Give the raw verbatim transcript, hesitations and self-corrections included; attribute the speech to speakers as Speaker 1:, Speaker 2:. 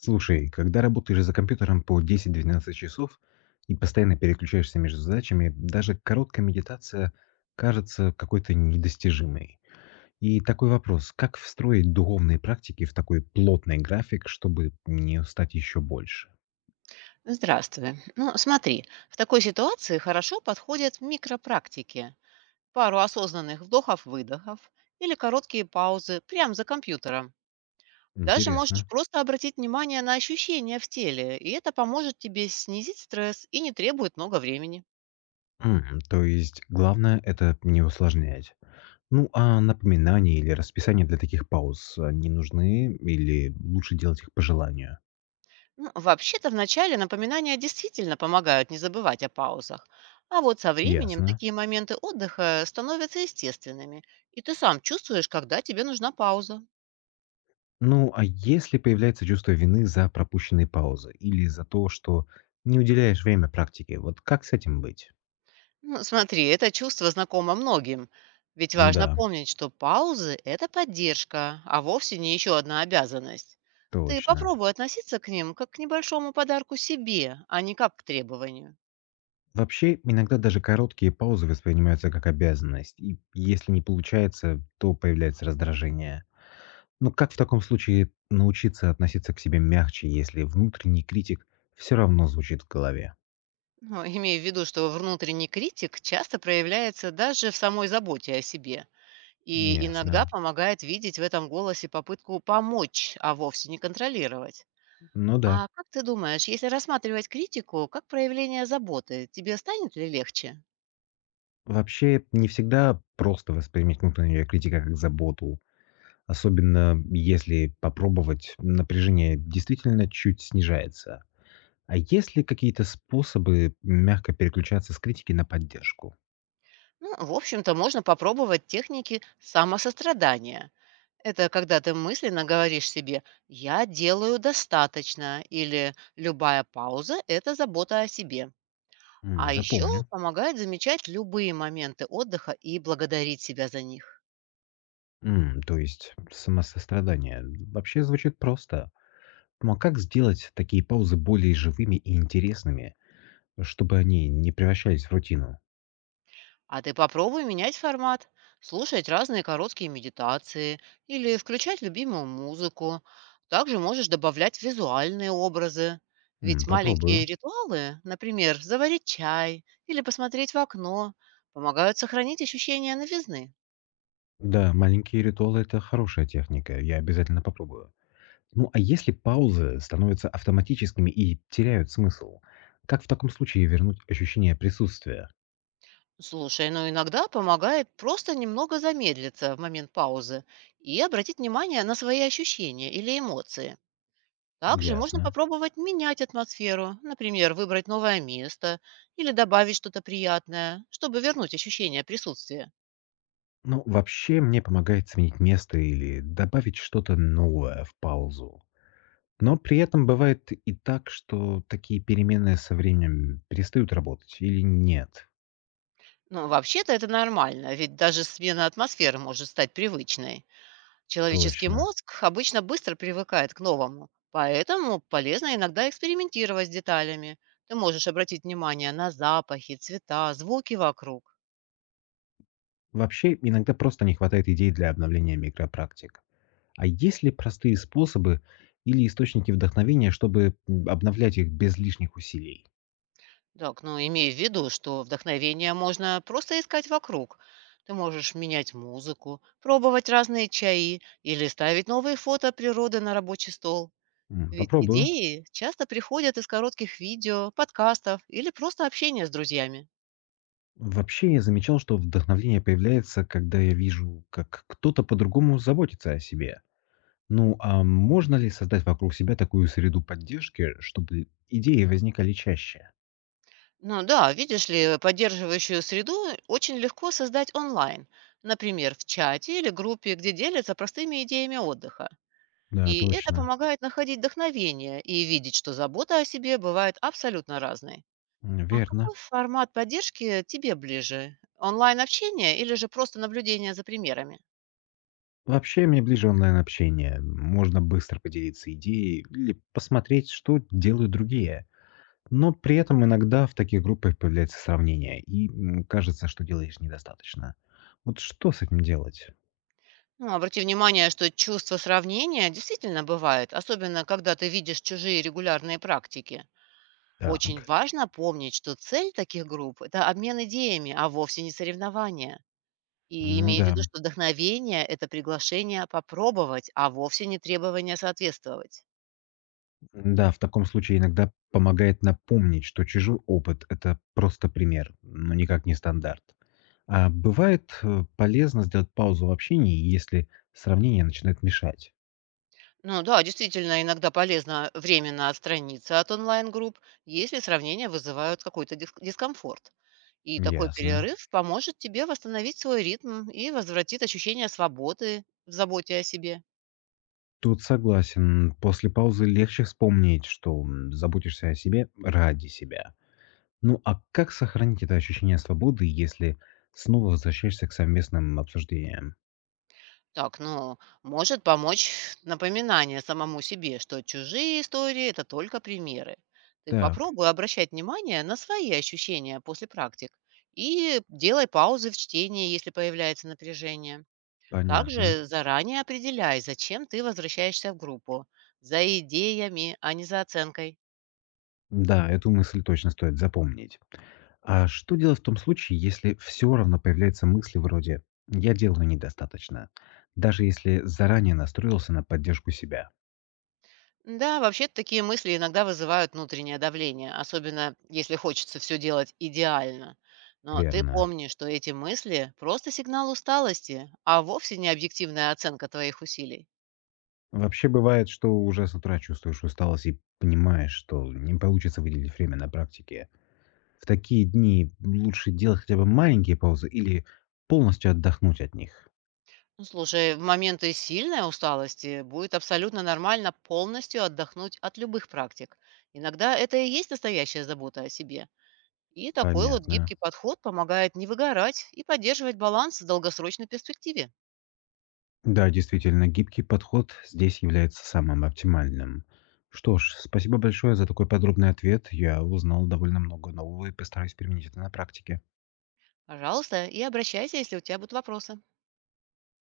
Speaker 1: Слушай, когда работаешь за компьютером по 10-12 часов и постоянно переключаешься между задачами, даже короткая медитация кажется какой-то недостижимой. И такой вопрос, как встроить духовные практики в такой плотный график, чтобы не устать еще больше?
Speaker 2: Здравствуй. Ну, смотри, в такой ситуации хорошо подходят микропрактики. Пару осознанных вдохов-выдохов или короткие паузы прямо за компьютером. Даже можешь
Speaker 1: Интересно.
Speaker 2: просто обратить внимание на ощущения в теле, и это поможет тебе снизить стресс и не требует много времени.
Speaker 1: М, то есть главное это не усложнять. Ну а напоминания или расписание для таких пауз, они нужны или лучше делать их по желанию?
Speaker 2: Ну, вообще-то вначале напоминания действительно помогают не забывать о паузах. А вот со временем
Speaker 1: Ясно.
Speaker 2: такие моменты отдыха становятся естественными, и ты сам чувствуешь, когда тебе нужна пауза.
Speaker 1: Ну, а если появляется чувство вины за пропущенные паузы или за то, что не уделяешь время практике, вот как с этим быть?
Speaker 2: Ну, смотри, это чувство знакомо многим. Ведь важно
Speaker 1: Да,
Speaker 2: помнить, что паузы– это поддержка, а вовсе не еще одна обязанность. Ты
Speaker 1: точно.
Speaker 2: попробуй относиться к ним как к небольшому подарку себе, а не как к требованию.
Speaker 1: Вообще, иногда даже короткие паузы воспринимаются как обязанность, и если не получается, то появляется раздражение. Но как в таком случае научиться относиться к себе мягче, если внутренний критик все равно звучит в голове?
Speaker 2: Ну, имея в виду, что внутренний критик часто проявляется даже в самой заботе о себе. И
Speaker 1: Ясно.
Speaker 2: иногда помогает видеть в этом голосе попытку помочь, а вовсе не контролировать.
Speaker 1: Ну да.
Speaker 2: А как ты думаешь, если рассматривать критику как проявление заботы, тебе станет ли легче?
Speaker 1: Вообще, не всегда просто воспринимать внутреннего критика как заботу. Особенно если попробовать, напряжение действительно чуть снижается. А есть ли какие-то способы мягко переключаться с критики на поддержку?
Speaker 2: Ну, в общем-то, можно попробовать техники самосострадания. Это когда ты мысленно говоришь себе «я делаю достаточно» или «любая пауза– это забота о себе».
Speaker 1: М,
Speaker 2: А еще
Speaker 1: запомню.
Speaker 2: помогает замечать любые моменты отдыха и благодарить себя за них.
Speaker 1: М, то есть самосострадание. Вообще звучит просто. Ну а как сделать такие паузы более живыми и интересными, чтобы они не превращались в рутину?
Speaker 2: А ты попробуй менять формат, слушать разные короткие медитации или включать любимую музыку. Также можешь добавлять визуальные образы.
Speaker 1: М,
Speaker 2: Ведь маленькие
Speaker 1: попробую.
Speaker 2: ритуалы, например, заварить чай или посмотреть в окно, помогают сохранить ощущение новизны.
Speaker 1: Да, маленькие ритуалы– это хорошая техника. Я обязательно попробую. Ну а если паузы становятся автоматическими и теряют смысл, как в таком случае вернуть ощущение присутствия?
Speaker 2: Слушай, но иногда помогает просто немного замедлиться в момент паузы и обратить внимание на свои ощущения или эмоции. Также можно
Speaker 1: Ясно.
Speaker 2: попробовать менять атмосферу, например, выбрать новое место или добавить что-то приятное, чтобы вернуть ощущение присутствия.
Speaker 1: Ну, вообще мне помогает сменить место или добавить что-то новое в паузу. Но при этом бывает и так, что такие переменные со временем перестают работать или нет.
Speaker 2: Но вообще-то это нормально, ведь даже смена атмосферы может стать привычной. Человеческий
Speaker 1: Точно.
Speaker 2: мозг обычно быстро привыкает к новому, поэтому полезно иногда экспериментировать с деталями. Ты можешь обратить внимание на запахи, цвета, звуки вокруг.
Speaker 1: Вообще, иногда просто не хватает идей для обновления микропрактик. А есть ли простые способы или источники вдохновения, чтобы м, обновлять их без лишних усилий?
Speaker 2: Так, ну имей в виду, что вдохновение можно просто искать вокруг. Ты можешь менять музыку, пробовать разные чаи или ставить новые фото природы на рабочий стол.
Speaker 1: М,
Speaker 2: Ведь
Speaker 1: попробую.
Speaker 2: идеи часто приходят из коротких видео, подкастов или просто общения с друзьями.
Speaker 1: Вообще я замечал, что вдохновление появляется, когда я вижу, как кто-то по-другому заботится о себе. Ну, а можно ли создать вокруг себя такую среду поддержки, чтобы идеи возникали чаще?
Speaker 2: Ну да, видишь ли, поддерживающую среду очень легко создать онлайн. Например, в чате или группе, где делятся простыми идеями отдыха.
Speaker 1: Да,
Speaker 2: И это
Speaker 1: точно.
Speaker 2: помогает находить вдохновение и видеть, что забота о себе бывает абсолютно разной.
Speaker 1: М,
Speaker 2: А
Speaker 1: Верно.
Speaker 2: какой формат поддержки тебе ближе? Онлайн-общение или же просто наблюдение за примерами?
Speaker 1: Вообще мне ближе онлайн-общение. Можно быстро поделиться идеей или посмотреть, что делают другие. Но при этом иногда в таких группах появляется сравнение, и м, кажется, что делаешь недостаточно. Вот что с этим делать?
Speaker 2: Ну, обрати внимание, что чувство сравнения действительно бывает, особенно когда ты видишь чужие регулярные практики. Очень
Speaker 1: Так.
Speaker 2: важно помнить, что цель таких групп– это обмен идеями, а вовсе не соревнования. И
Speaker 1: Ну
Speaker 2: имей в
Speaker 1: да.
Speaker 2: виду, что вдохновение– это приглашение попробовать, а вовсе не требование соответствовать.
Speaker 1: Да, в таком случае иногда помогает напомнить, что чужой опыт– это просто пример, но никак не стандарт. А бывает э, полезно сделать паузу в общении, если сравнение начинает мешать.
Speaker 2: Ну да, действительно, иногда полезно временно отстраниться от онлайн-групп, если сравнения вызывают какой-то дис- дискомфорт. И такой
Speaker 1: Ясно.
Speaker 2: перерыв поможет тебе восстановить свой ритм и возвратит ощущение свободы в заботе о себе.
Speaker 1: Тут согласен. После паузы легче вспомнить, что м, заботишься о себе ради себя. Ну а как сохранить это ощущение свободы, если снова возвращаешься к совместным обсуждениям?
Speaker 2: Так, ну, может помочь напоминание самому себе, что чужие истории– это только примеры. Ты
Speaker 1: Так,
Speaker 2: попробуй обращать внимание на свои ощущения после практик и делай паузы в чтении, если появляется напряжение.
Speaker 1: понятно.
Speaker 2: Также заранее определяй, зачем ты возвращаешься в группу. За идеями, а не за оценкой.
Speaker 1: Да, эту мысль точно стоит запомнить. А что делать в том случае, если все равно появляются мысли вроде «я делаю недостаточно», даже если заранее настроился на поддержку себя?
Speaker 2: Да, вообще такие мысли иногда вызывают внутреннее давление, особенно если хочется все делать идеально. Но ты
Speaker 1: Верно.
Speaker 2: помни, что эти мысли– просто сигнал усталости, а вовсе не объективная оценка твоих усилий.
Speaker 1: Вообще бывает, что уже с утра чувствуешь усталость и понимаешь, что не получится выделить время на практике. В такие дни лучше делать хотя бы маленькие паузы или полностью отдохнуть от них.
Speaker 2: Ну, слушай, в моменты сильной усталости будет абсолютно нормально полностью отдохнуть от любых практик. Иногда это и есть настоящая забота о себе. И такой вот
Speaker 1: Понятно.
Speaker 2: гибкий подход помогает не выгорать и поддерживать баланс в долгосрочной перспективе.
Speaker 1: Да, действительно, гибкий подход здесь является самым оптимальным. Что ж, спасибо большое за такой подробный ответ. Я узнал довольно много нового и постараюсь применить это на практике.
Speaker 2: Пожалуйста, и обращайся, если у тебя будут вопросы.